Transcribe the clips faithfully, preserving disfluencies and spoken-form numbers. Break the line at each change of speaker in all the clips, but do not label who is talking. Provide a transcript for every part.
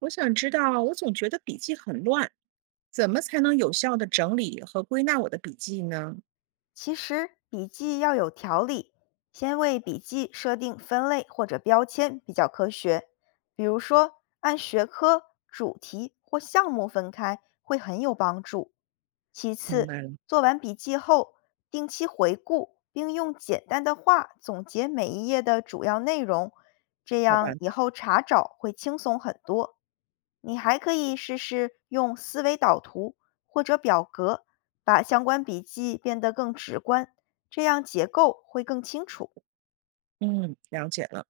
我想知道，我总觉得笔记很乱，怎么才能有效的整理和归纳我的笔记呢？
其实笔记要有条理，先为笔记设定分类或者标签比较科学。比如说，按学科、主题或项目分开会很有帮助。其
明
次，
白了。
做完笔记后，定期回顾，并用简单的话总结每一页的主要内容，这
好办
样以
法。
后查找会轻松很多。你还可以试试用思维导图或者表格，把相关笔记变得更直观，这样结构会更清楚。
嗯，了解了。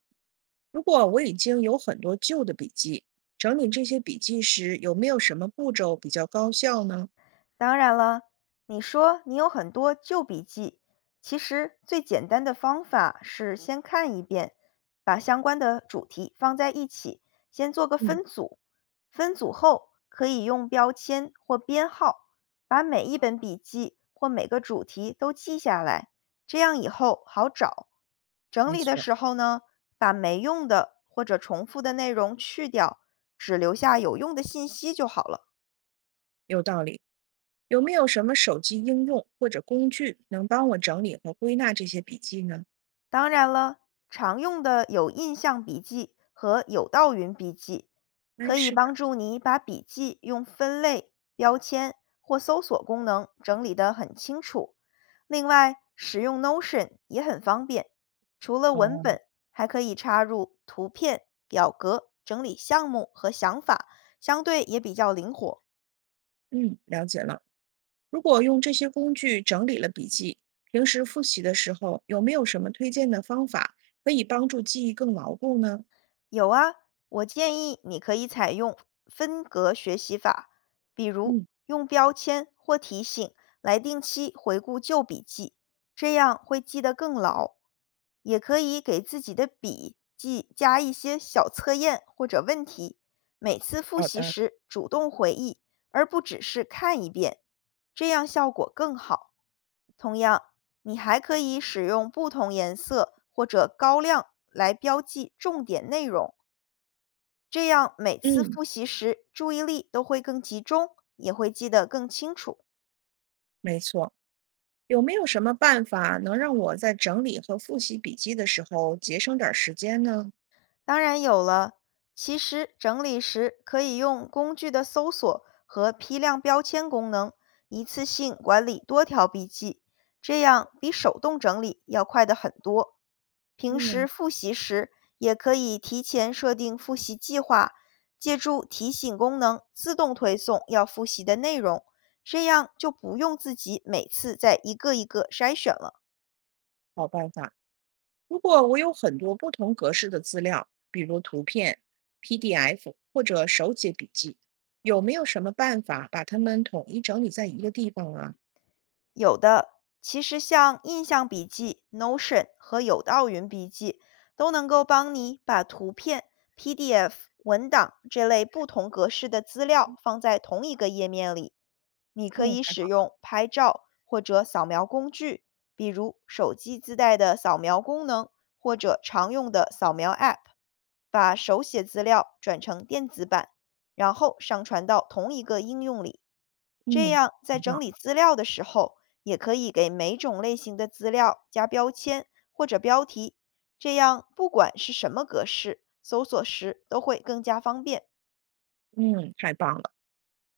如果我已经有很多旧的笔记，整理这些笔记时，有没有什么步骤比较高效呢？
当然了，你说你有很多旧笔记，其实最简单的方法是先看一遍，把相关的主题放在一起，先做个
嗯。
分组。分组后可以用标签或编号，把每一本笔记或每个主题都记下来，这样以后好找。整
没
理的
错。
时候呢，把没用的或者重复的内容去掉，只留下有用的信息就好了。
有道理。有没有什么手机应用或者工具能帮我整理和归纳这些笔记呢？
当然了，常用的有印象笔记和有道云笔记，
哎，
可以
是的。
帮助你把笔记用分类、标签或搜索功能整理得很清楚。另外，使用 Notion 也很方便，除了文
哦。
本，还可以插入图片、表格，整理项目和想法，相对也比较灵活。
嗯，了解了。如果用这些工具整理了笔记，平时复习的时候有没有什么推荐的方法可以帮助记忆更牢固呢？
有啊，我建议你可以采用分隔学习法，比如
嗯。
用标签或提醒来定期回顾旧笔记，这样会记得更牢。也可以给自己的笔记加一些小测验或者问题，每次复
好
习
的。
时主动回忆，而不只是看一遍，这样效果更好。同样，你还可以使用不同颜色或者高亮来标记重点内容。这样每次
嗯。
复习时注意力都会更集中，也会记得更清楚。
没错。有没有什么办法能让我在整理和复习笔记的时候节省点儿时间呢？
当然有了。其实整理时可以用工具的搜索和批量标签功能，一次性管理多条笔记，这样比手动整理要快得很多。平
嗯。
时复习时，也可以提前设定复习计划，借助提醒功能自动推送要复习的内容，这样就不用自己每次再一个一个筛选了。
好办法。如果我有很多不同格式的资料，比如图片、P D F 或者手写笔记，有没有什么办法把它们统一整理在一个地方啊？
有的，其实像印象笔记、Notion 和有道云笔记都能够帮你把图片、P D F、文档这类不同格式的资料放在同一个页面里。你可
嗯，
以
还
使
好。
用拍照或者扫描工具，比如手机自带的扫描功能或者常用的扫描 App，把手写资料转成电子版，然后上传到同一个应用里。这
嗯。
样，在
明白。
整理资料的时候，也可以给每种类型的资料加标签或者标题，这样不管是什么格式，搜索时都会更加方便。
嗯，太棒了！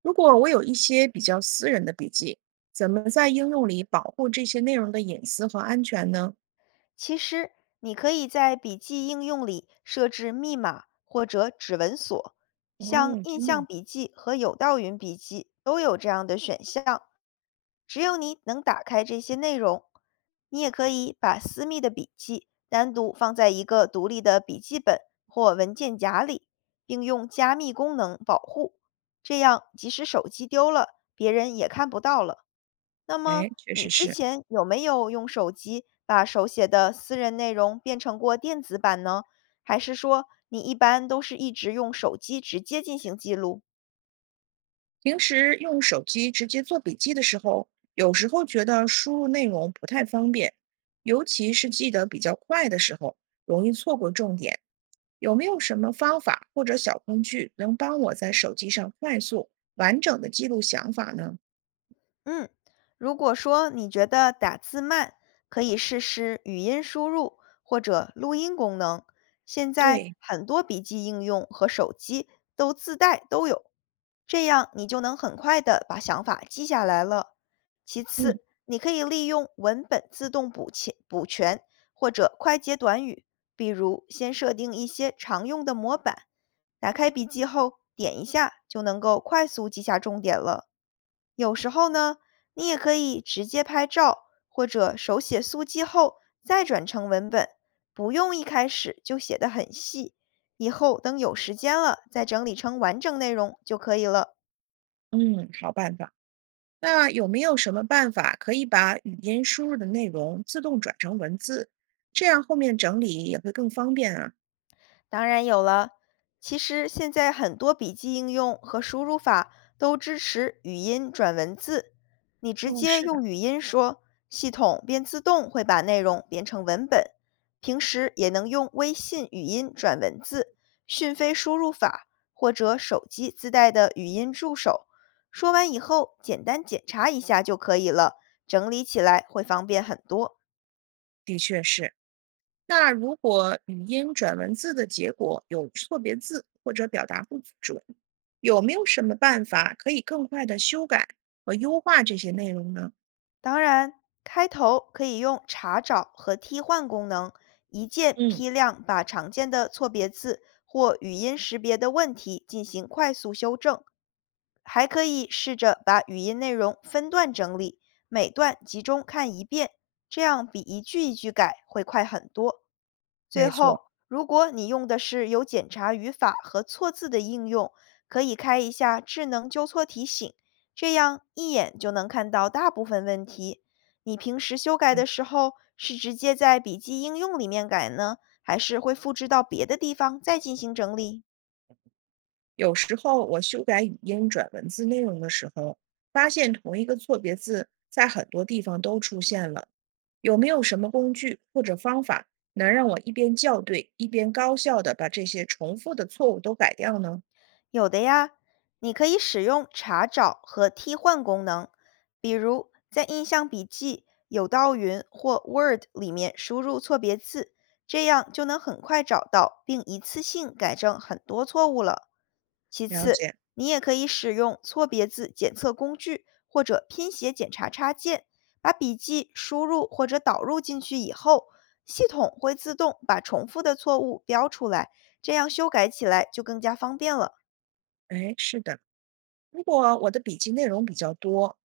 如果我有一些比较私人的笔记，怎么在应用里保护这些内容的隐私和安全呢？
其实，你可以在笔记应用里设置密码或者指纹锁，像
哦，
印
真的。
象笔记和有道云笔记都有这样的选项。只有你能打开这些内容。你也可以把私密的笔记单独放在一个独立的笔记本或文件夹里，并用加密功能保护。这样，即使手机丢了，别人也看不到了。那么，
哎，确
你
实
之
是。
前有没有用手机把手写的私人内容变成过电子版呢？还是说你一般都是一直用手机直接进行记录？
平时用手机直接做笔记的时候，有时候觉得输入内容不太方便，尤其是记得比较快的时候，容易错过重点。有没有什么方法或者小工具能帮我在手机上快速、完整的记录想法呢？
嗯，如果说你觉得打字慢，可以试试语音输入或者录音功能。现在
对。
很多笔记应用和手机都自带都有，这样你就能很快的把想法记下来了。其
嗯
次，你可以利用文本自动补全补全或者快捷短语，比如先设定一些常用的模板，打开笔记后点一下就能够快速记下重点了。有时候呢，你也可以直接拍照或者手写速记后再转成文本，不用一开始就写得很细，以后等有时间了再整理成完整内容就可以了。
嗯，好办法。那有没有什么办法可以把语音输入的内容自动转成文字，这样后面整理也会更方便啊？
当然有了。其实现在很多笔记应用和输入法都支持语音转文字，你直
嗯，
接
是的。
用语音说，系统便自动会把内容变成文本。平时也能用微信语音转文字、讯飞输入法或者手机自带的语音助手，说完以后简单检查一下就可以了，整理起来会方便很多。
的确是。那如果语音转文字的结果有错别字或者表达不准，有没有什么办法可以更快的修改和优化这些内容呢？
当然，开头可以用查找和替换功能，一键
嗯。
批量把常见的错别字或语音识别的问题进行快速修正。还可以试着把语音内容分段整理，每段集中看一遍，这样比一句一句改会快很多。最
没错。
后，如果你用的是有检查语法和错字的应用，可以开一下智能纠错提醒，这样一眼就能看到大部分问题。你平时修改
对。
的时候，是直接在笔记应用里面改呢，还是会复制到别的地方再进行整理？
有时候我修改语音转文字内容的时候，发现同一个错别字在很多地方都出现了。有没有什么工具或者方法能让我一边校对，一边高效的把这些重复的错误都改掉呢？
有的呀，你可以使用查找和替换功能，比如在印象笔记、有道云或 Word 里面输入错别字，这样就能很快找到并一次性改正很多错误了。其
了
次，
解。
你也可以使用错别字检测工具或者拼写检查插件，把笔记输入或者导入进去以后，系统会自动把重复的错误标出来，这样修改起来就更加方便了。
哎，是的。如果我的笔记内容比较多，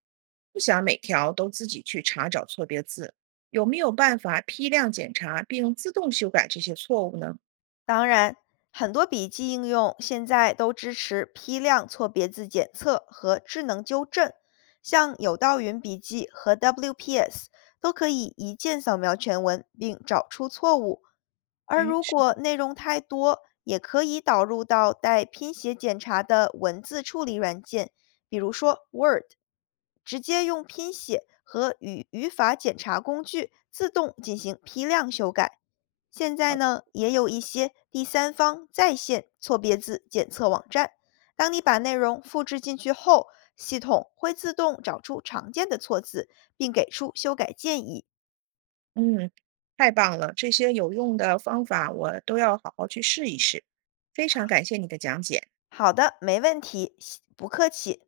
不想每条都自己去查找错别字，有没有办法批量检查并自动修改这些错误呢？
当然，很多笔记应用现在都支持批量错别字检测和智能纠正，像有道云笔记和 W P S 都可以一键扫描全文并找出错误。而
哎，
如
是
果
的。
内容太多，也可以导入到带拼写检查的文字处理软件，比如说 Word，直接用拼写和语语法检查工具自动进行批量修改。现在
好。
呢，也有一些第三方在线错别字检测网站，当你把内容复制进去后，系统会自动找出常见的错字，并给出修改建议。
嗯，太棒了，这些有用的方法我都要好好去试一试。非常感谢你的讲解。
好的，没问题，不客气。